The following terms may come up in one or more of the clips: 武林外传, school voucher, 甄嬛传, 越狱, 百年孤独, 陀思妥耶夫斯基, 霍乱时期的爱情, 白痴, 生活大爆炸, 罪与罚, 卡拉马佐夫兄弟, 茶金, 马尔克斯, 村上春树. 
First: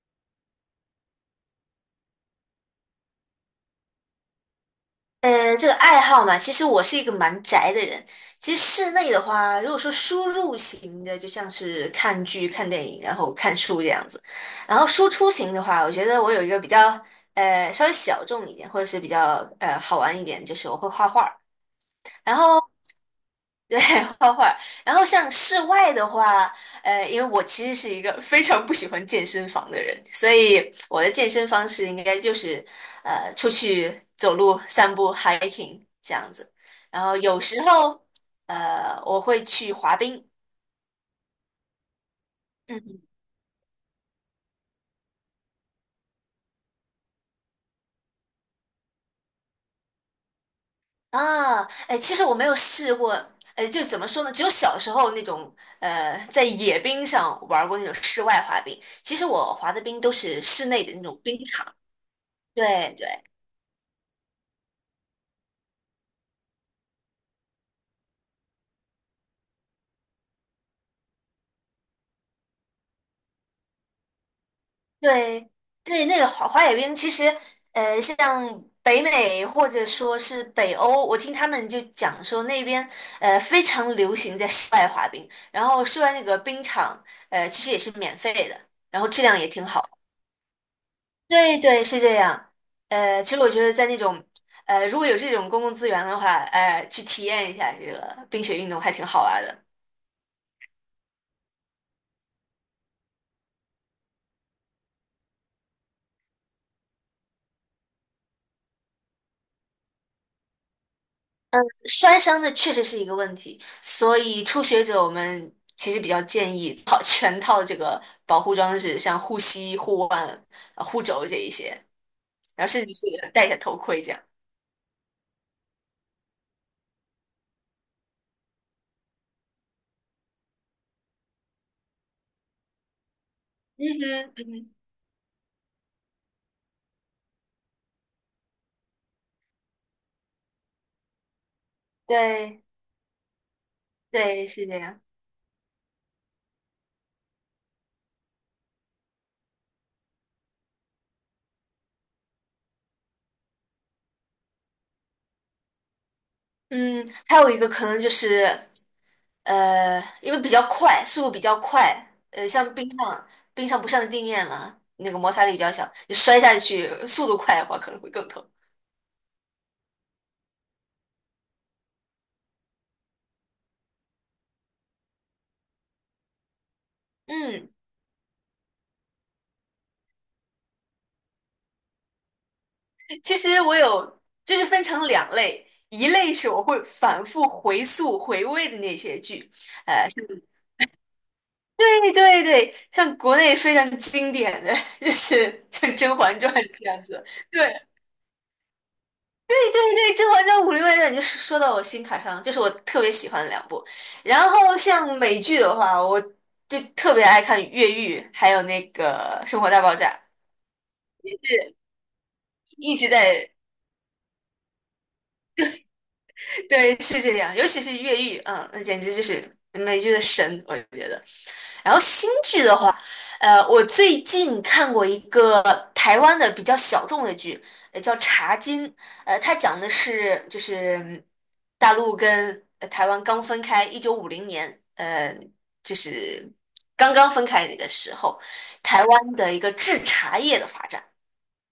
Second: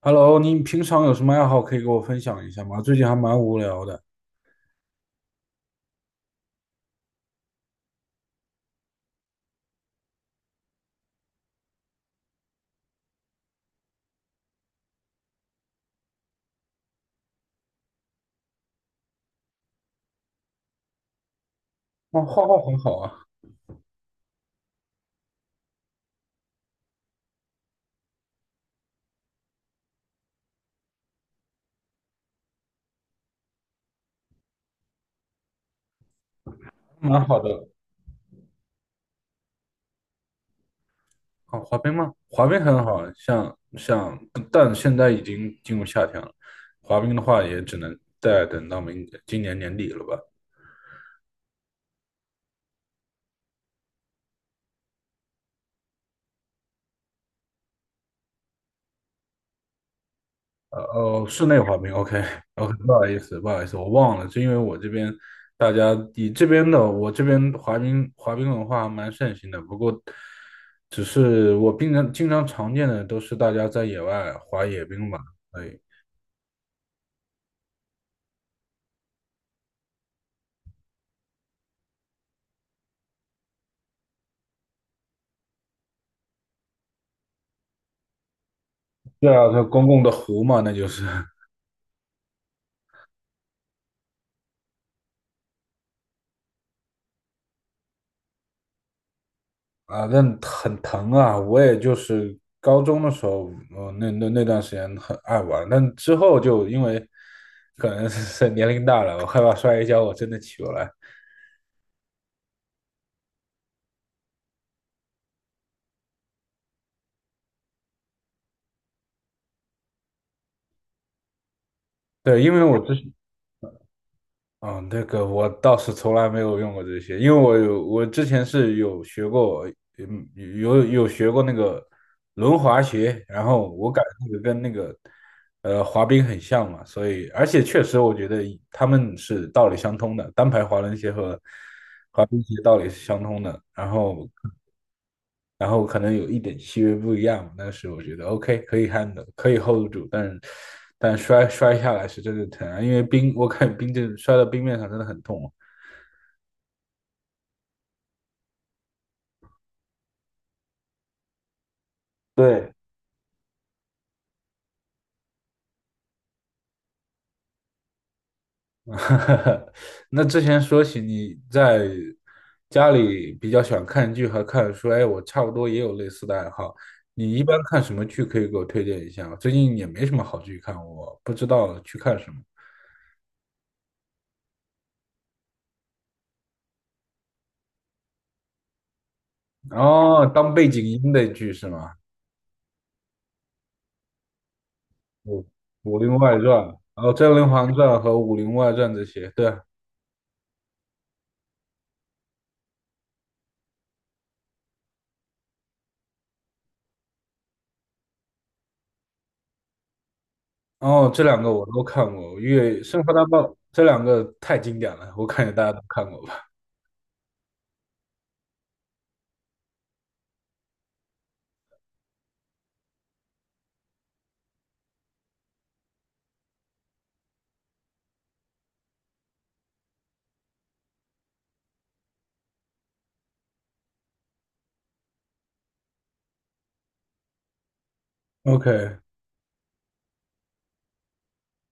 Hello，你平常有什么爱好可以给我分享一下吗？最近还蛮无聊的。这个爱好嘛，其实我是一个蛮宅的人。其实室内的话，如果说输入型的，就像是看剧、看电影，然后看书这样子。然后输出型的话，我觉得我有一个比较稍微小众一点，或者是比较好玩一点，就是我会画画。哦，然画画后很好啊，对，画画。然后像室外的话，因为我其实是一个 非常不喜欢健身房的人，所以我的健身方式应该就是出去走路、散步、hiking 这样子。然后蛮好有时的。候我会去滑冰。哦，滑冰吗？滑冰很嗯好，但现在已经进入夏天了，滑冰的话也只能再等到明今年年底了吧。啊，哎，其实我没有试过，哎，就怎么说呢？只有小时候那种，在野冰上玩过那种室外滑冰。其实我滑的冰都是室内的那种冰。是内滑冰，OK。 OK，不对好对意思，不好意思，我忘了，是因为我这边大家你这边的我这边滑冰文化还蛮盛行的，不过只是我平常经常常见的都是大家在野外滑野冰嘛，对对，对，那个滑冰其实，像北美或者说是北欧，我听他们就讲说那边非常流行在室外滑冰，然后室外那个冰场其实也是免费的，然后质对量也啊，这挺公好。共的湖嘛，那就是对对，是这样。其实我觉得在那种如果有这种公共资源的话，去体验一下这个冰雪运动还挺好玩的。啊，那很疼啊，我也就是高中的时候，那段时间很爱玩，但之后就因为可能是年龄大了，我害怕摔一跤，我真的起不来。摔伤的确实是一个问题，所以初学者我们其实比较建议套 全套这个保护装置，像护膝、护腕、护肘这一些，对，因为然后我甚至之是前戴一下头盔这样。嗯，那个我倒是从来没有用过这些，因为我之前是有学过，嗯，有学过那个轮滑鞋，然后嗯我感觉那哼，个嗯跟那哼，个滑冰很像嘛，所以而且确实我觉得他们是道理相通的，单排滑轮鞋和滑冰鞋对道理是相通的，然后对，是这样。然后可能有一点细微不一样，但是我觉得 OK 可以 handle 可以 hold 住，但但摔下来是真的疼啊，因为冰我看冰这摔到冰面上真的很痛啊嗯，还有一个可能就是因为比较快，速度比较快，对。像冰上不上地面嘛，那个摩擦力比较小，你摔下去速度快的话可能会更疼。那之前说起你在家里比较喜欢看剧和看书，哎，我差不多也有类似的爱好。你一般嗯。看什么剧可以给我推荐一下吗？最近也没什么好剧看，我不知道去看什么。其实我有，就是分成两类，一类是我会反复回溯回味的那些剧，哦，当背景音的剧是吗？对对对，像国内非常经典的，就武是像武《甄林外嬛传》，传》这样然后子，《甄对嬛对传》和《武林外传》这些，对。对对，《甄嬛传》《武林外传》，你就说到我心坎上了，就是我特别喜欢的两部。然后像美剧的话，我就特别爱看《越狱》，还有那个《生活大爆炸》，哦，这两个我都看过，越一《生直活大爆》在这两个太经典了，我感觉大家都看过吧。对，是这样，尤其是越狱，那简直就是美剧的神，我觉得。然后新剧的话，我最近看过一个台湾的比较小众的剧，叫《茶金》，它讲的是就是大陆跟台湾刚分开，1950年，就是刚刚分开那个时候，OK，台湾的一个制茶业的发展，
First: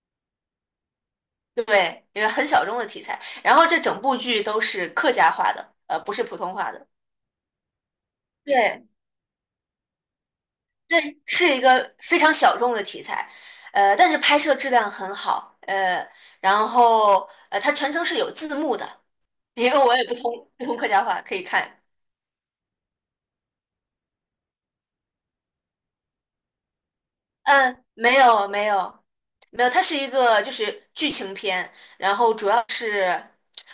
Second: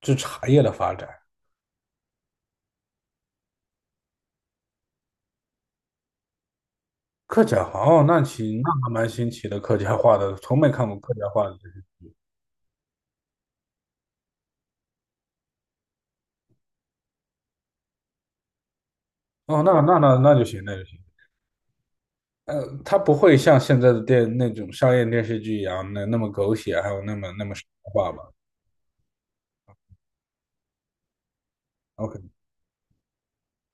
这茶叶的发展。对，因为很小众的题材。然后这整部剧都是客家话的，不是普通话的。客家话哦，那行，那对还蛮新奇的，客家话的，从没看过客家对，话是的一这些。个非常小众的题材，但是拍摄质量很好，然后它全程是有字幕的，哦，因为那我那也那不那就通行，不那通就客行。家话，可以看。呃，它不会像现在的电那种商业电视剧一样，那么狗血，还有那么神嗯，话没吧有没有没有，它是一个就是剧情片，然？OK，后主要是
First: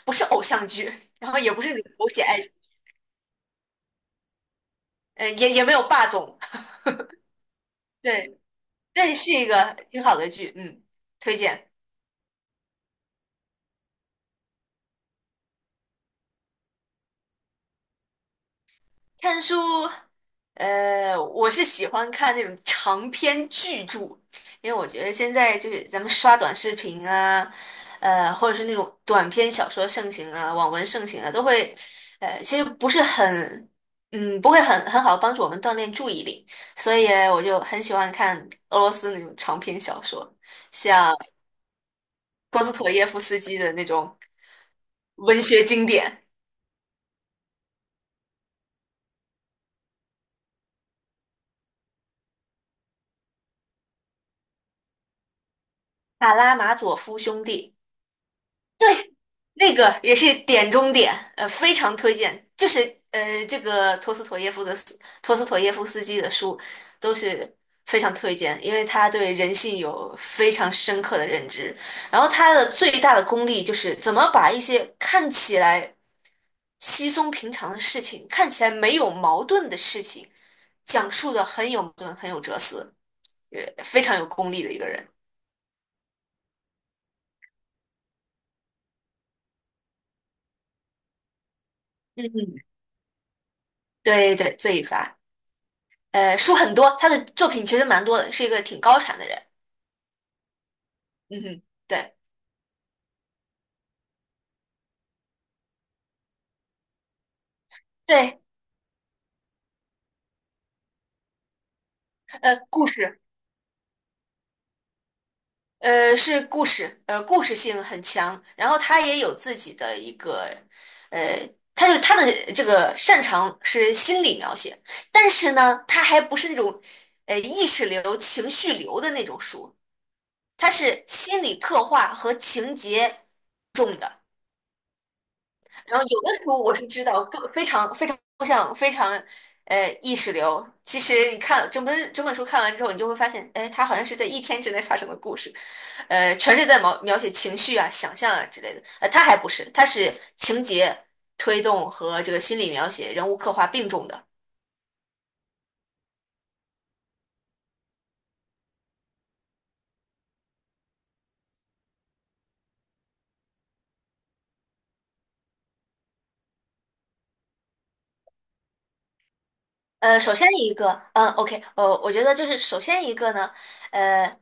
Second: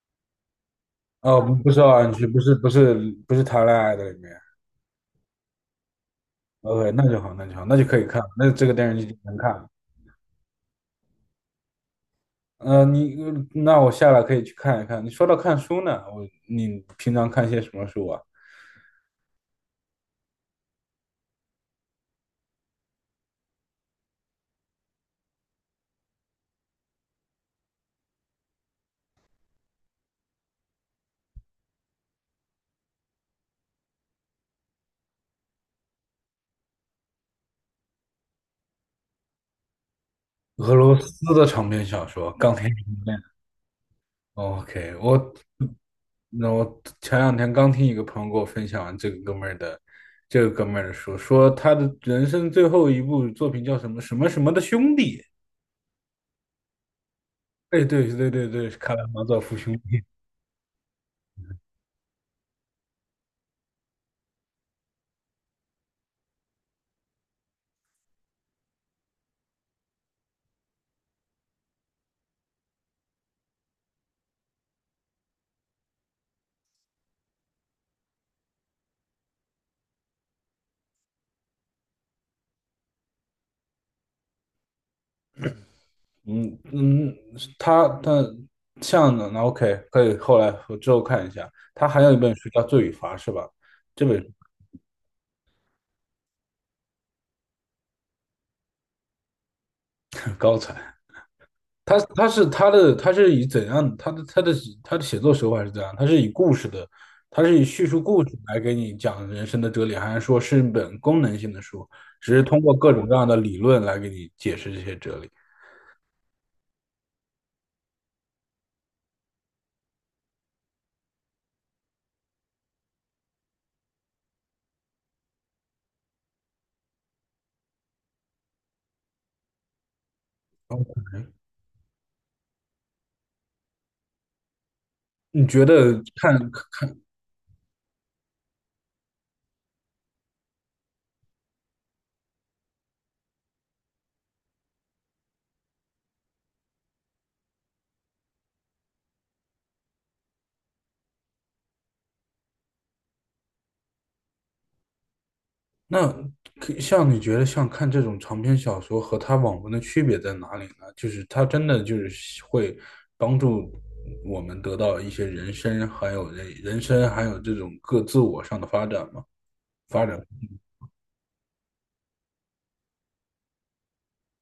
不是偶像剧，然后哦，也不不是不是那奥种狗安血区，爱情，不是谈恋爱的里面。也没有霸总，OK，那就好，那就好，那就可 以看，对，那这个电视但剧就是是能一看了。个挺好的剧，推荐。呃，你那我下来可以去看一看。你说到看书呢，我你平常看些什么书啊？看书，我是喜欢看那种长篇巨著，因为我觉得现在就是咱们刷短视频啊，或者是那种短篇小说盛行啊，网文盛行啊，都会，其实不是很，不会很好帮助我们锻炼注意力，所以我就很喜欢看俄罗斯那种长篇小说，俄罗像斯的长篇小说，钢波铁斯人 妥耶夫斯基的那种 OK，我文学经典那我前两天刚听一个朋友给我分享这个哥们儿的，这个哥们儿的书，说他的人生最后一部作品叫什么什么什么的兄弟。《卡拉马佐夫兄弟》。哎，对对对对，是卡拉马佐夫兄那个弟。也是点中点，非常推荐。就是这个托斯妥耶夫的斯托斯妥耶夫斯基的书都是非常推荐，因为他对人性有非常深刻的认知。然后他的最大的功力就是怎么把一些看起来稀松平常的事情，看起来没有矛盾的事情，讲述的很有矛盾，很有哲思，非常有功力的一个人。嗯嗯，他像的那 OK，可以，后来我之后看一下。他还有一本书嗯，叫《罪与罚》，是吧？这本 对对，罪与罚。书很多，他的作品其实蛮多的，是一个挺高产的人。高才。嗯哼，他对他是他的他是以怎样他的他的他的写作手法是怎样？他是以故事的，他是以叙述故事对，来给你讲人生的哲理，还是说是一本功能性的书，只是通呃，过故各种各事，样的理论来给你解释这些哲理？是故事，故事性很强，然后他也有自己的一个，呃，他的这个擅长是心理描写，但是呢，他还不是那种，意识流、情绪流的那种书，他是哎心理刻画和情节重的。你觉得然后有的看时候我是看知道，非常非常抽象，非常意识流。其实你看整本整本书看完之后，你就会发现，哎，它好像是在一天之内发生的故事，全是在描写情绪啊、想象啊之类的。它还不是，它是情节推动和这个心理描写、人物刻画并重的。那像你觉得像看这种长篇小说和它网文的区别在哪里呢？就是它真的就是会帮助我们得到一些人生，还有人人生，还有这种各自我上的发展吗？发展首先一个，OK，我觉得就是首先一个呢，呃。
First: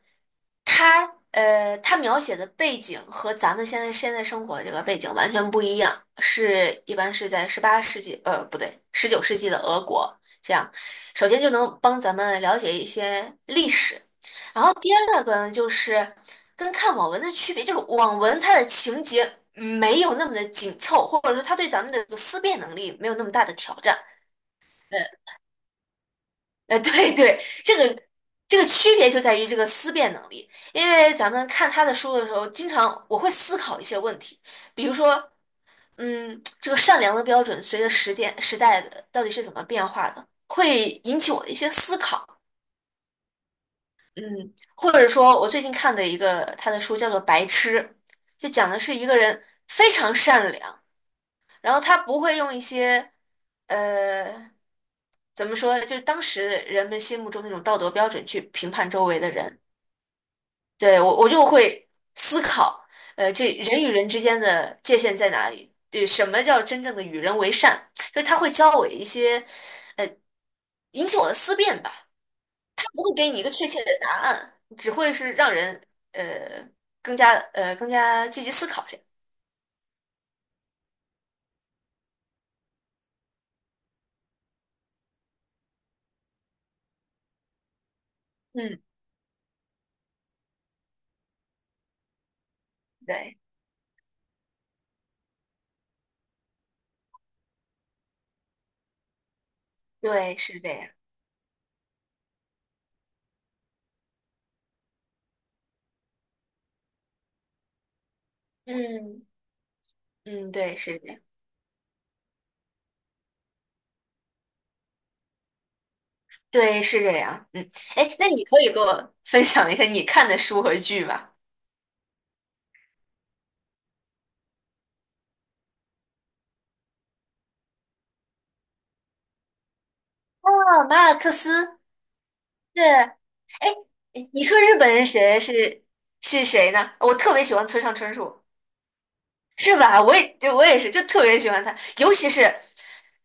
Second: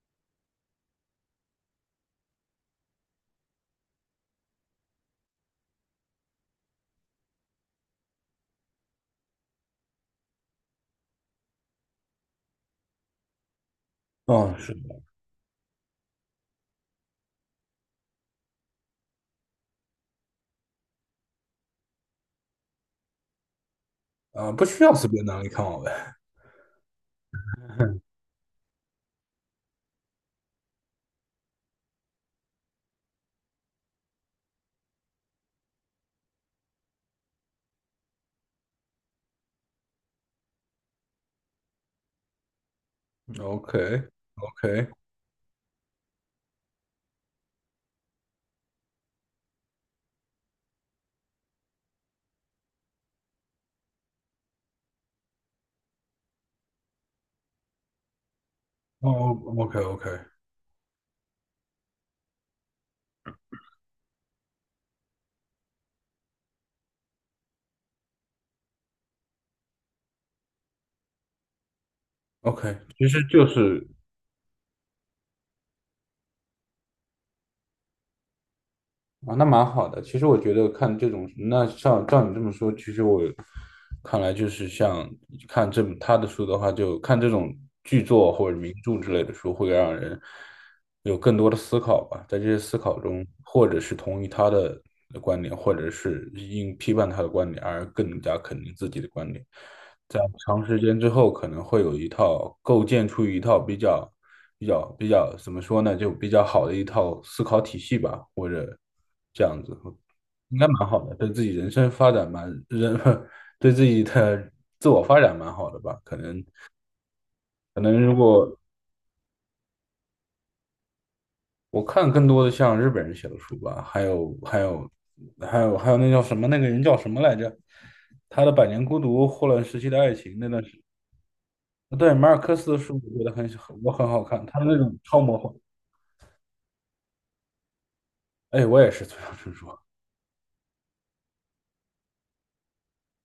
他他描写的背景和咱们现在生活的这个背景完全不一样，一般是在十八世纪，不对，十九世纪的俄国这样。首先就能帮咱们了解一些历史，哦，然是后第的，二个呢，就是跟看网文的区别，就是网文它的情节没有那么的紧凑，或者说它对咱们的这个思辨能力没有那么大的挑战。啊、不需要随便拿来看我呗。对对，这个 这个区别就在于这个思辨能力，因为咱们看他的书的时候，经常我会思考一些问题，比如说，这个善良的标准随着时代的到底是怎么变化的，会引起我的一些思考，O K。 嗯，O K。 或者说我最近看的一个他的书叫做《白痴》，就讲的是一个人非常善良，然后他不会用一些呃。怎么说呢？就是当时人们心目中那种道德标准去评判周哦， 围的人。O K。 O K。 对，我就会思考，这人与人之间的界限在哪里？对，什么叫真正的与人为善？就是他会教我一些，呃，引起我的思辨吧。O K， 他不其会实给你一就个确切是的答案，只会是让人呃更加积极思考这样。啊，那蛮好的。其实我觉得看这种，那像照你这么说，其实我看来就是像看这他的书的话，就看这种剧作或者名嗯，著之类的书，会让人有更多的思考吧。在这些思考中，对，或者是同意他的观点，或者是因批判他的观点而更加肯定自己的观点。在对，是长这时样。间之后，可能会有一套构建出一套比较、比较、比较怎么说呢，就比较好的一套思考体系吧，或者嗯这样子，嗯，应该对，蛮是好这的，样。对自己人生发展蛮人，对自己的自我发展蛮好的吧。可能对，是这样。嗯，可能，如哎，那你果可以给我 分享一下你看的书和剧吗？我看更多的像日本人写的书吧，还有那叫什么那个人叫什么来着？他的《百年孤独》《霍乱时期的爱情》那段时啊，马尔克斯对，马尔克斯的是，书哎，我觉得很我很好看，你他说的那日本种人超魔幻，是谁呢？我特别喜欢村上春树，哎，我也是村上春树啊，是吧？我也是，就特别喜欢他，尤其是，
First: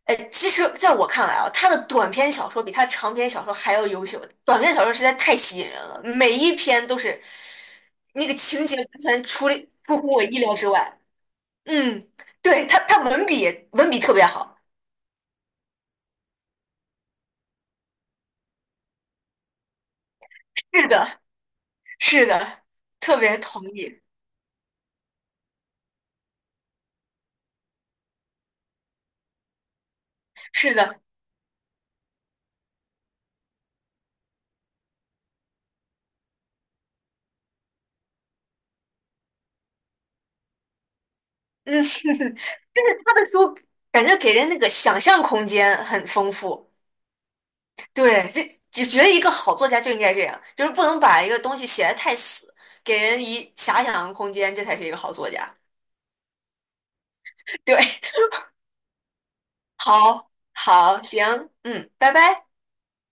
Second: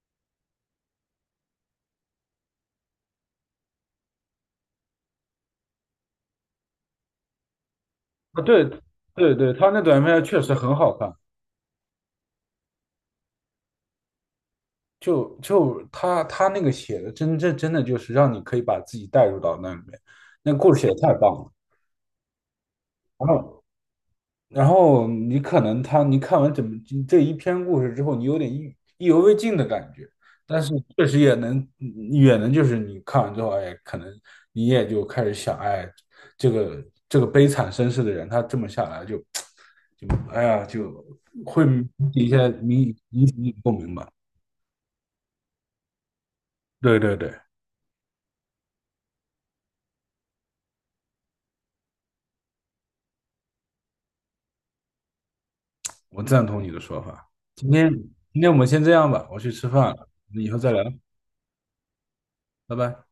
其实在我看来啊，他的短篇小说比他长篇小说还要优秀。短篇小说实在太吸引人了，每一篇都是那个情对节完全对出对，他那出短乎片我意确实料之很好外。看，嗯，对，他文笔特别好。就就他他那个写的真的就是让你可以把自己带入到那里面，那故事写是的太的，棒了。是的，特然别后同意。然后你可能他，你看完整这一篇故事之后，你有点意意犹未尽的感觉，但是是的，确实也能就是你看完之后，哎，可能你也就开始想，哎，这个悲惨身世的人，他这么下来就就哎呀，就会嗯，引起一些就是他的起你的书共鸣感吧。觉给人那个想象空间很丰富。对对对，对，就觉得一个好作家就应该这样，就是不能把一个东西写得太死，给人以遐想空间，这才是一个好作家。我赞同你的说法。今对，天今天我们先这样吧，我去吃 饭了，好，以后再聊，好，行，嗯，拜拜。拜拜。